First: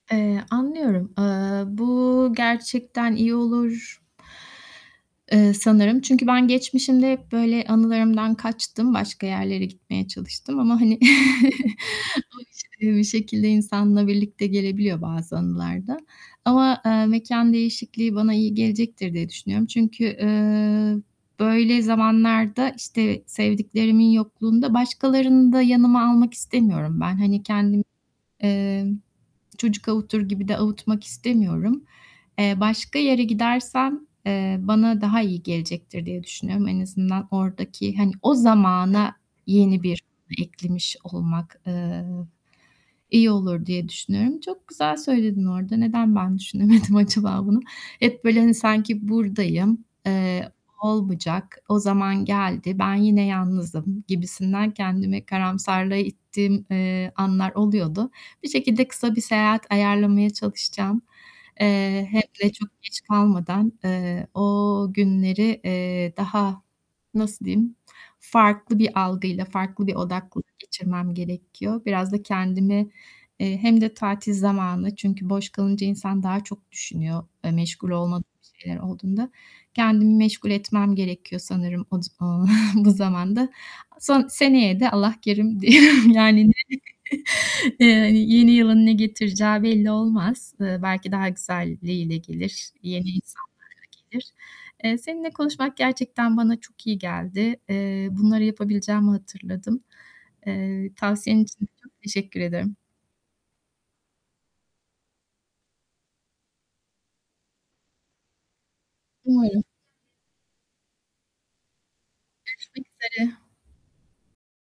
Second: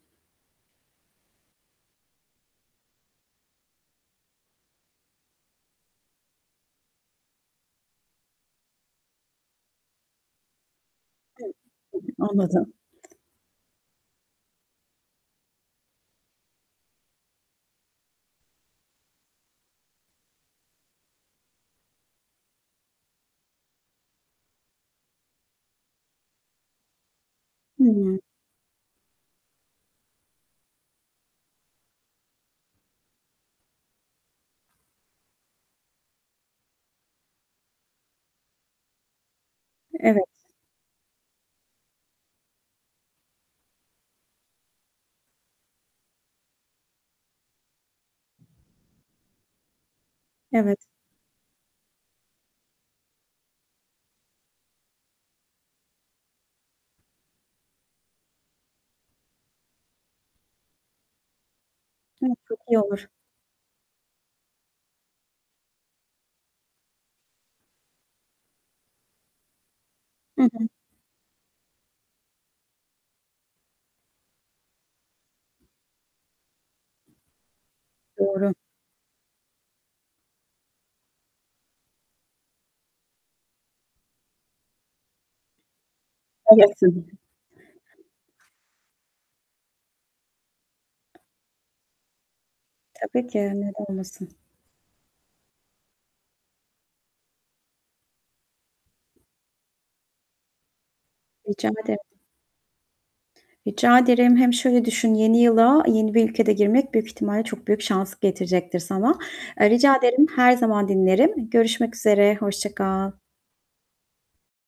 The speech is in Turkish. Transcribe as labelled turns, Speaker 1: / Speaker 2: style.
Speaker 1: Eee, anlıyorum. Eee, bu gerçekten iyi olur. Eee, sanırım. Çünkü ben geçmişimde hep böyle anılarımdan kaçtım, başka yerlere gitmeye çalıştım ama hani
Speaker 2: [unintelligible] Anladım.
Speaker 1: [unintelligible] insanla birlikte gelebiliyor bazı anılar da ama, eee, mekân değişikliği bana iyi gelecektir diye düşünüyorum. Çünkü, eee, böyle zamanlarda işte sevdiklerimin yokluğunda başkalarını da yanıma almak istemiyorum ben. Hani kendim,
Speaker 2: Hımm.
Speaker 1: eee, çocuk avutur gibi de avutmak istemiyorum. Eee, başka yere gidersem, eee, bana daha iyi gelecektir diye düşünüyorum. En azından oradaki hani o zamana yeni bir
Speaker 2: Evet.
Speaker 1: [unintelligible] eklemiş olmak, eee, iyi olur diye düşünüyorum. Çok güzel söyledin orada. Neden ben düşünemedim acaba bunu? Hep böyle hani sanki burdayım, eee,
Speaker 2: Evet.
Speaker 1: olmayacak, o zaman geldi, ben yine yalnızım gibisinden kendimi karamsarlığa ittiğim, eee, anlar oluyordu. Bir şekilde kısa bir seyahat ayarlamaya çalışacağım. Eee, hem
Speaker 2: Evet,
Speaker 1: de
Speaker 2: çok iyi
Speaker 1: çok geç
Speaker 2: olur.
Speaker 1: kalmadan, eee, o günleri, eee, daha, nasıl diyeyim, farklı bir algıyla, farklı bir
Speaker 2: Hı
Speaker 1: odaklılık
Speaker 2: hı.
Speaker 1: geçirmem gerekiyor. Biraz da kendimi, eee, hem de tatil zamanı, çünkü boş kalınca insan daha çok düşünüyor e, meşgul olmadığım
Speaker 2: Doğru.
Speaker 1: şeyler olduğunda. Kendimi meşgul etmem gerekiyor sanırım o s o bu zamanda. Son seneye de Allah kerim diyorum yani,
Speaker 2: Elbette.
Speaker 1: eee, yeni yılın ne getireceği belli olmaz. Eee, belki daha güzelliğiyle gelir, yeni
Speaker 2: Tabii ki.
Speaker 1: insanlarla
Speaker 2: Neden
Speaker 1: gelir.
Speaker 2: olmasın.
Speaker 1: Eee, seninle konuşmak gerçekten bana çok iyi geldi. Eee, bunları yapabileceğimi hatırladım. Eee, tavsiyen için
Speaker 2: Rica
Speaker 1: de çok
Speaker 2: ederim.
Speaker 1: teşekkür ederim.
Speaker 2: Rica ederim. Hem şöyle düşün yeni yıla yeni bir ülkede girmek büyük ihtimalle çok büyük şans getirecektir sana.
Speaker 1: Umarım.
Speaker 2: Eee, rica ederim, her zaman dinlerim. Görüşmek üzere, hoşça
Speaker 1: Görüşmek
Speaker 2: kal.
Speaker 1: üzere.